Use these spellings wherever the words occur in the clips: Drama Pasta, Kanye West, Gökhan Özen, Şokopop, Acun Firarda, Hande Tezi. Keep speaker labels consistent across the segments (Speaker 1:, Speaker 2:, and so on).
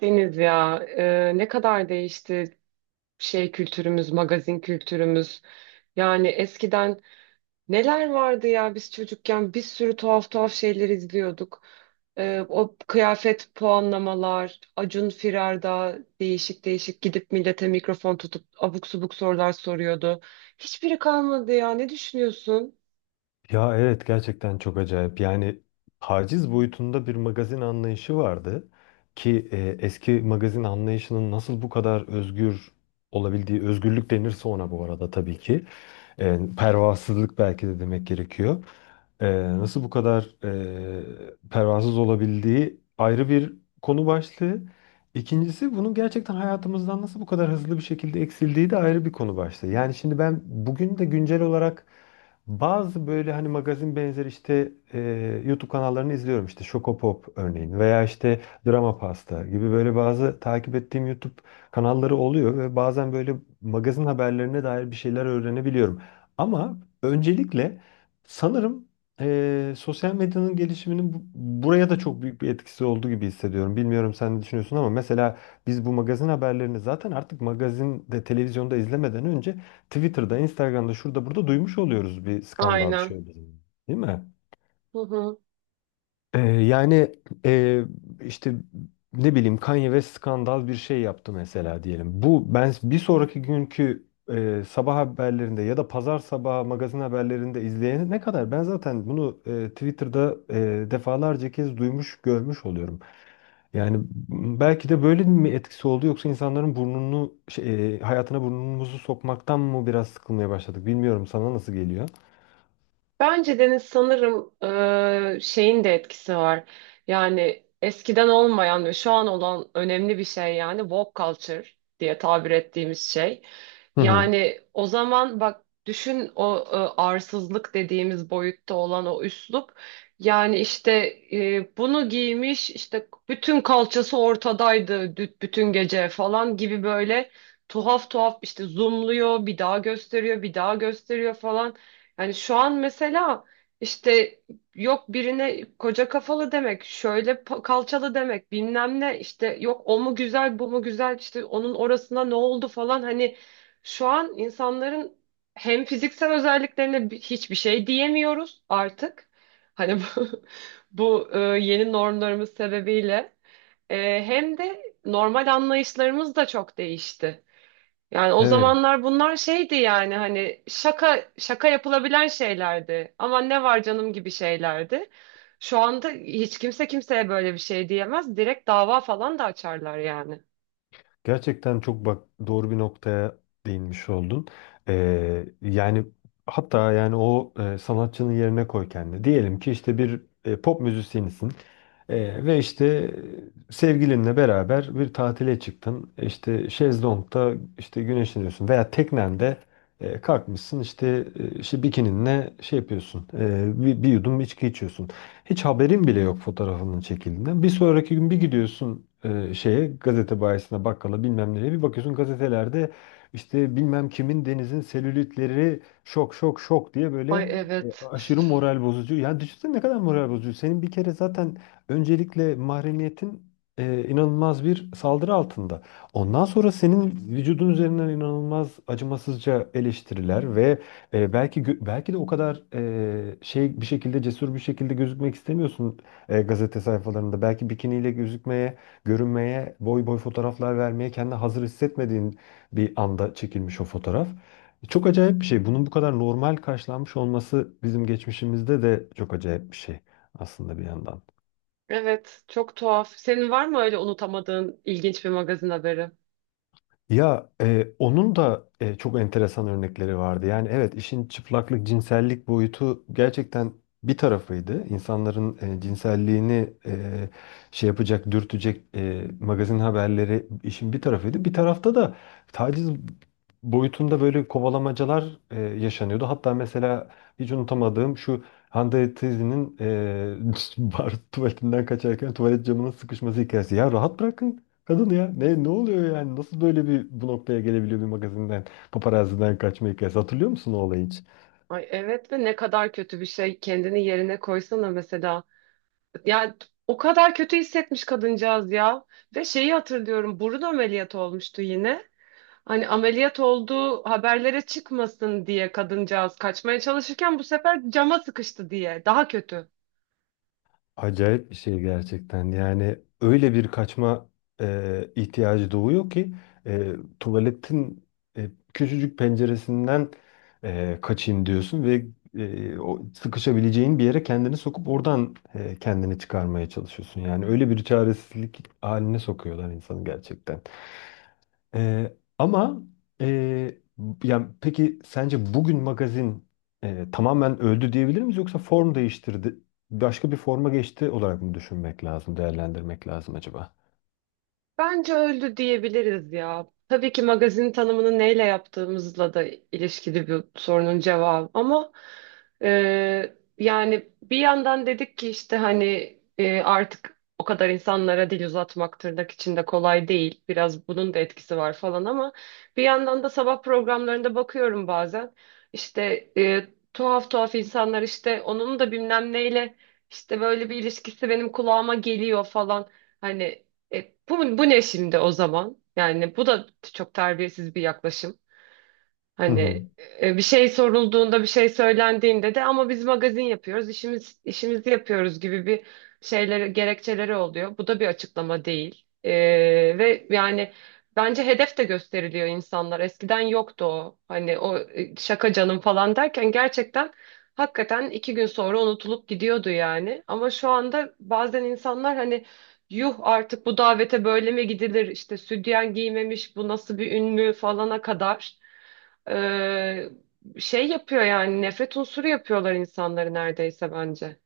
Speaker 1: Deniz ya, ne kadar değişti şey kültürümüz, magazin kültürümüz. Yani eskiden neler vardı ya, biz çocukken bir sürü tuhaf tuhaf şeyler izliyorduk. O kıyafet puanlamalar, Acun Firarda değişik değişik gidip millete mikrofon tutup abuk subuk sorular soruyordu. Hiçbiri kalmadı ya, ne düşünüyorsun?
Speaker 2: Ya evet, gerçekten çok acayip. Yani taciz boyutunda bir magazin anlayışı vardı ki eski magazin anlayışının nasıl bu kadar özgür olabildiği, özgürlük denirse ona bu arada tabii ki. Pervasızlık belki de demek gerekiyor. E, Nasıl bu kadar pervasız olabildiği ayrı bir konu başlığı. İkincisi, bunun gerçekten hayatımızdan nasıl bu kadar hızlı bir şekilde eksildiği de ayrı bir konu başlığı. Yani şimdi ben bugün de güncel olarak bazı böyle hani magazin benzeri işte YouTube kanallarını izliyorum. İşte Şokopop örneğin, veya işte Drama Pasta gibi böyle bazı takip ettiğim YouTube kanalları oluyor ve bazen böyle magazin haberlerine dair bir şeyler öğrenebiliyorum. Ama öncelikle sanırım sosyal medyanın gelişiminin buraya da çok büyük bir etkisi olduğu gibi hissediyorum. Bilmiyorum sen ne düşünüyorsun ama mesela biz bu magazin haberlerini zaten artık magazinde, televizyonda izlemeden önce Twitter'da, Instagram'da, şurada burada duymuş oluyoruz bir skandal bir
Speaker 1: Aynen.
Speaker 2: şey olduğu zaman. Değil mi?
Speaker 1: Hı hı.
Speaker 2: Yani e, işte ne bileyim, Kanye West skandal bir şey yaptı mesela diyelim. Bu, ben bir sonraki günkü sabah haberlerinde ya da pazar sabahı magazin haberlerinde izleyene ne kadar, ben zaten bunu Twitter'da defalarca kez duymuş, görmüş oluyorum. Yani belki de böyle mi etkisi oldu, yoksa insanların burnunu hayatına burnumuzu sokmaktan mı biraz sıkılmaya başladık, bilmiyorum, sana nasıl geliyor?
Speaker 1: Bence Deniz sanırım şeyin de etkisi var. Yani eskiden olmayan ve şu an olan önemli bir şey, yani woke culture diye tabir ettiğimiz şey.
Speaker 2: Hı hı.
Speaker 1: Yani o zaman bak düşün, o arsızlık dediğimiz boyutta olan o üslup. Yani işte bunu giymiş, işte bütün kalçası ortadaydı, bütün gece falan gibi böyle tuhaf tuhaf işte zoomluyor, bir daha gösteriyor, bir daha gösteriyor falan. Yani şu an mesela işte yok birine koca kafalı demek, şöyle kalçalı demek, bilmem ne, işte yok o mu güzel bu mu güzel, işte onun orasına ne oldu falan, hani şu an insanların hem fiziksel özelliklerine hiçbir şey diyemiyoruz artık. Hani bu, bu yeni normlarımız sebebiyle. Hem de normal anlayışlarımız da çok değişti. Yani o
Speaker 2: Evet.
Speaker 1: zamanlar bunlar şeydi, yani hani şaka şaka yapılabilen şeylerdi. Ama ne var canım gibi şeylerdi. Şu anda hiç kimse kimseye böyle bir şey diyemez. Direkt dava falan da açarlar yani.
Speaker 2: Gerçekten çok bak doğru bir noktaya değinmiş oldun. Yani hatta yani o sanatçının yerine koy kendini. Diyelim ki işte bir pop müzisyenisin. Ve işte sevgilinle beraber bir tatile çıktın. E, İşte şezlongda işte güneşleniyorsun veya teknende kalkmışsın işte, işte bikininle şey yapıyorsun. E, bir yudum içki içiyorsun. Hiç haberin bile yok fotoğrafının çekildiğinden. Bir sonraki gün bir gidiyorsun, şeye, gazete bayisine, bakkala, bilmem nereye bir bakıyorsun, gazetelerde işte bilmem kimin denizin selülitleri şok şok şok diye
Speaker 1: Ay,
Speaker 2: böyle,
Speaker 1: evet.
Speaker 2: aşırı moral bozucu. Yani düşünsene ne kadar moral bozucu. Senin bir kere zaten, öncelikle mahremiyetin inanılmaz bir saldırı altında. Ondan sonra senin vücudun üzerinden inanılmaz acımasızca eleştiriler ve belki de o kadar bir şekilde cesur bir şekilde gözükmek istemiyorsun gazete sayfalarında. Belki bikiniyle gözükmeye, görünmeye, boy boy fotoğraflar vermeye kendini hazır hissetmediğin bir anda çekilmiş o fotoğraf. Çok acayip bir şey. Bunun bu kadar normal karşılanmış olması bizim geçmişimizde de çok acayip bir şey aslında, bir yandan.
Speaker 1: Evet, çok tuhaf. Senin var mı öyle unutamadığın ilginç bir magazin haberi?
Speaker 2: Ya onun da çok enteresan örnekleri vardı. Yani evet, işin çıplaklık, cinsellik boyutu gerçekten bir tarafıydı. İnsanların cinselliğini yapacak, dürtecek magazin haberleri işin bir tarafıydı. Bir tarafta da taciz boyutunda böyle kovalamacalar yaşanıyordu. Hatta mesela hiç unutamadığım şu Hande Tezi'nin bar tuvaletinden kaçarken tuvalet camının sıkışması hikayesi. Ya rahat bırakın Kadın ya, ne ne oluyor yani, nasıl böyle bir bu noktaya gelebiliyor bir magazinden, paparazziden kaçma hikayesi. Hatırlıyor musun o olayı hiç?
Speaker 1: Ay evet, ve ne kadar kötü bir şey. Kendini yerine koysana mesela. Yani o kadar kötü hissetmiş kadıncağız ya. Ve şeyi hatırlıyorum. Burun ameliyatı olmuştu yine. Hani ameliyat olduğu haberlere çıkmasın diye kadıncağız kaçmaya çalışırken bu sefer cama sıkıştı diye. Daha kötü.
Speaker 2: Acayip bir şey gerçekten, yani öyle bir kaçma ihtiyacı doğuyor ki e, tuvaletin küçücük penceresinden kaçayım diyorsun ve o sıkışabileceğin bir yere kendini sokup oradan kendini çıkarmaya çalışıyorsun. Yani öyle bir çaresizlik haline sokuyorlar insanı gerçekten. Ee, ama e, yani peki sence bugün magazin tamamen öldü diyebilir miyiz, yoksa form değiştirdi, başka bir forma geçti olarak mı düşünmek lazım, değerlendirmek lazım acaba?
Speaker 1: Bence öldü diyebiliriz ya. Tabii ki magazin tanımını neyle yaptığımızla da ilişkili bir sorunun cevabı. Ama yani bir yandan dedik ki işte hani artık o kadar insanlara dil uzatmak tırnak içinde kolay değil. Biraz bunun da etkisi var falan, ama bir yandan da sabah programlarında bakıyorum bazen. İşte e, tuhaf tuhaf insanlar, işte onun da bilmem neyle işte böyle bir ilişkisi benim kulağıma geliyor falan. Hani bu ne şimdi o zaman? Yani bu da çok terbiyesiz bir yaklaşım.
Speaker 2: Hı
Speaker 1: Hani
Speaker 2: hı.
Speaker 1: bir şey sorulduğunda, bir şey söylendiğinde de ama biz magazin yapıyoruz, işimizi yapıyoruz gibi bir şeyleri, gerekçeleri oluyor. Bu da bir açıklama değil. Ve yani bence hedef de gösteriliyor insanlar. Eskiden yoktu o. Hani o şaka canım falan derken gerçekten hakikaten iki gün sonra unutulup gidiyordu yani. Ama şu anda bazen insanlar hani yuh artık bu davete böyle mi gidilir? İşte sütyen giymemiş, bu nasıl bir ün mü falana kadar. Ee, Şey yapıyor yani, nefret unsuru yapıyorlar insanları neredeyse bence.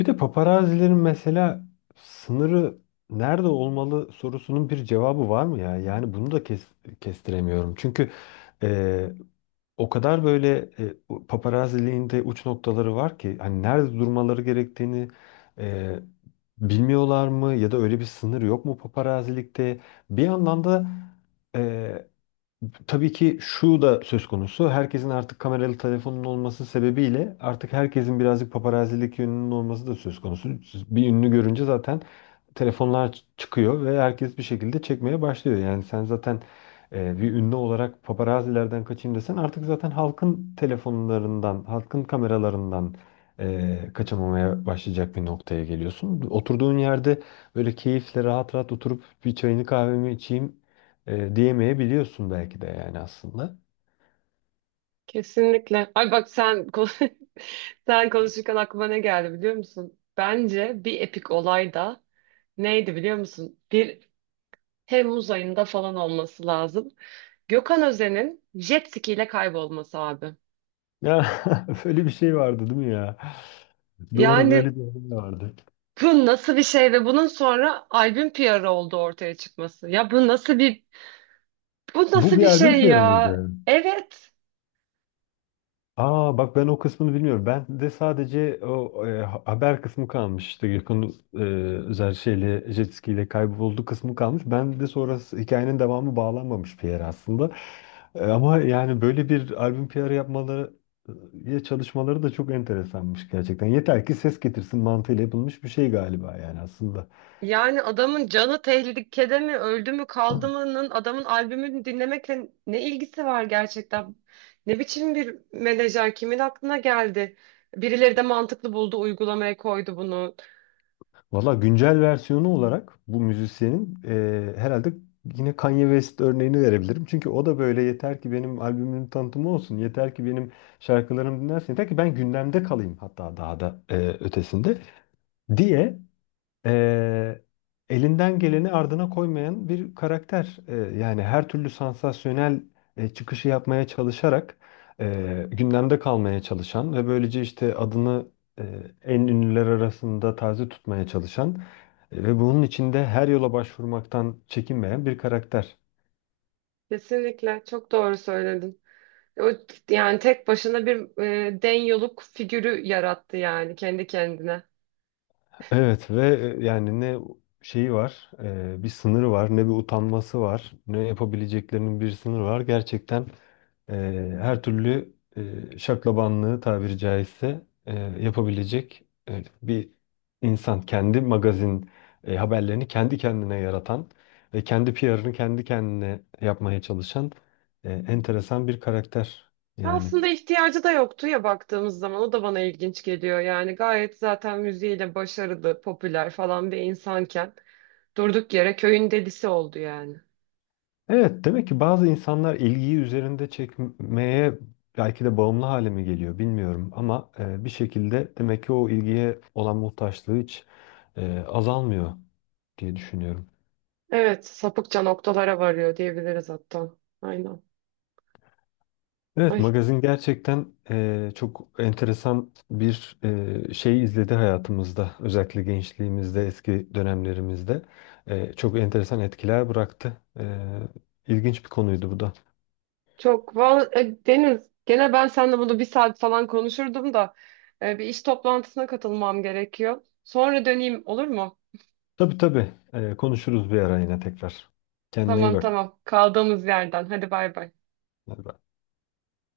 Speaker 2: Bir de paparazilerin mesela sınırı nerede olmalı sorusunun bir cevabı var mı ya? Yani bunu da kestiremiyorum. Çünkü e, o kadar böyle, bu paparazziliğin de uç noktaları var ki, hani nerede durmaları gerektiğini e, bilmiyorlar mı, ya da öyle bir sınır yok mu paparazilikte? Bir yandan da, e, tabii ki şu da söz konusu. Herkesin artık kameralı telefonun olması sebebiyle artık herkesin birazcık paparazilik yönünün olması da söz konusu. Bir ünlü görünce zaten telefonlar çıkıyor ve herkes bir şekilde çekmeye başlıyor. Yani sen zaten bir ünlü olarak paparazilerden kaçayım desen, artık zaten halkın telefonlarından, halkın kameralarından kaçamamaya başlayacak bir noktaya geliyorsun. Oturduğun yerde böyle keyifle rahat rahat oturup bir çayını kahvemi içeyim diyemeyebiliyorsun belki de, yani aslında.
Speaker 1: Kesinlikle. Ay bak, sen konuşurken aklıma ne geldi biliyor musun? Bence bir epik olay da neydi biliyor musun? Bir Temmuz ayında falan olması lazım. Gökhan Özen'in jet ski ile kaybolması abi.
Speaker 2: Ya böyle bir şey vardı değil mi ya? Doğru, böyle
Speaker 1: Yani
Speaker 2: bir şey vardı.
Speaker 1: bu nasıl bir şey, ve bunun sonra albüm PR'ı oldu ortaya çıkması. Ya bu nasıl bir, bu
Speaker 2: Bu
Speaker 1: nasıl
Speaker 2: bir
Speaker 1: bir
Speaker 2: albüm
Speaker 1: şey
Speaker 2: PR'ı
Speaker 1: ya?
Speaker 2: mıydı?
Speaker 1: Evet.
Speaker 2: Aa, bak ben o kısmını bilmiyorum. Ben de sadece o haber kısmı kalmıştı. Gökhan e, özel şeyle jet ski kayboldu kısmı kalmış. Ben de sonrası, hikayenin devamı bağlanmamış bir yer aslında. Ama yani böyle bir albüm PR'ı yapmaları, ya çalışmaları da çok enteresanmış gerçekten. Yeter ki ses getirsin mantığıyla yapılmış bir şey galiba yani aslında.
Speaker 1: Yani adamın canı tehlikede mi, öldü mü, kaldı mı'nın adamın albümünü dinlemekle ne ilgisi var gerçekten? Ne biçim bir menajer, kimin aklına geldi? Birileri de mantıklı buldu, uygulamaya koydu bunu.
Speaker 2: Valla güncel versiyonu olarak bu müzisyenin herhalde yine Kanye West örneğini verebilirim. Çünkü o da böyle, yeter ki benim albümümün tanıtımı olsun, yeter ki benim şarkılarım dinlensin, yeter ki ben gündemde kalayım, hatta daha da ötesinde diye eee, elinden geleni ardına koymayan bir karakter. Yani her türlü sansasyonel çıkışı yapmaya çalışarak gündemde kalmaya çalışan ve böylece işte adını e, en ünlüler arasında taze tutmaya çalışan ve bunun içinde her yola başvurmaktan çekinmeyen bir karakter.
Speaker 1: Kesinlikle çok doğru söyledin. O, yani tek başına bir den yoluk figürü yarattı yani kendi kendine.
Speaker 2: Evet, ve yani ne şeyi var, bir sınırı var, ne bir utanması var, ne yapabileceklerinin bir sınırı var. Gerçekten e, her türlü şaklabanlığı tabiri caizse yapabilecek bir insan. Kendi magazin haberlerini kendi kendine yaratan ve kendi PR'ını kendi kendine yapmaya çalışan enteresan bir karakter yani.
Speaker 1: Aslında ihtiyacı da yoktu ya, baktığımız zaman o da bana ilginç geliyor. Yani gayet zaten müziğiyle başarılı, popüler falan bir insanken durduk yere köyün delisi oldu yani.
Speaker 2: Evet, demek ki bazı insanlar ilgiyi üzerinde çekmeye belki de bağımlı hale mi geliyor bilmiyorum, ama bir şekilde demek ki o ilgiye olan muhtaçlığı hiç azalmıyor diye düşünüyorum.
Speaker 1: Evet, sapıkça noktalara varıyor diyebiliriz hatta. Aynen.
Speaker 2: Evet,
Speaker 1: Ay,
Speaker 2: magazin gerçekten çok enteresan bir şey izledi hayatımızda. Özellikle gençliğimizde, eski dönemlerimizde çok enteresan etkiler bıraktı. İlginç bir konuydu bu da.
Speaker 1: çok. Deniz, gene ben seninle bunu bir saat falan konuşurdum da bir iş toplantısına katılmam gerekiyor. Sonra döneyim olur mu?
Speaker 2: Tabii tabii, konuşuruz bir ara yine tekrar. Kendine iyi
Speaker 1: Tamam
Speaker 2: bak.
Speaker 1: tamam. Kaldığımız yerden. Hadi bay bay.
Speaker 2: Hadi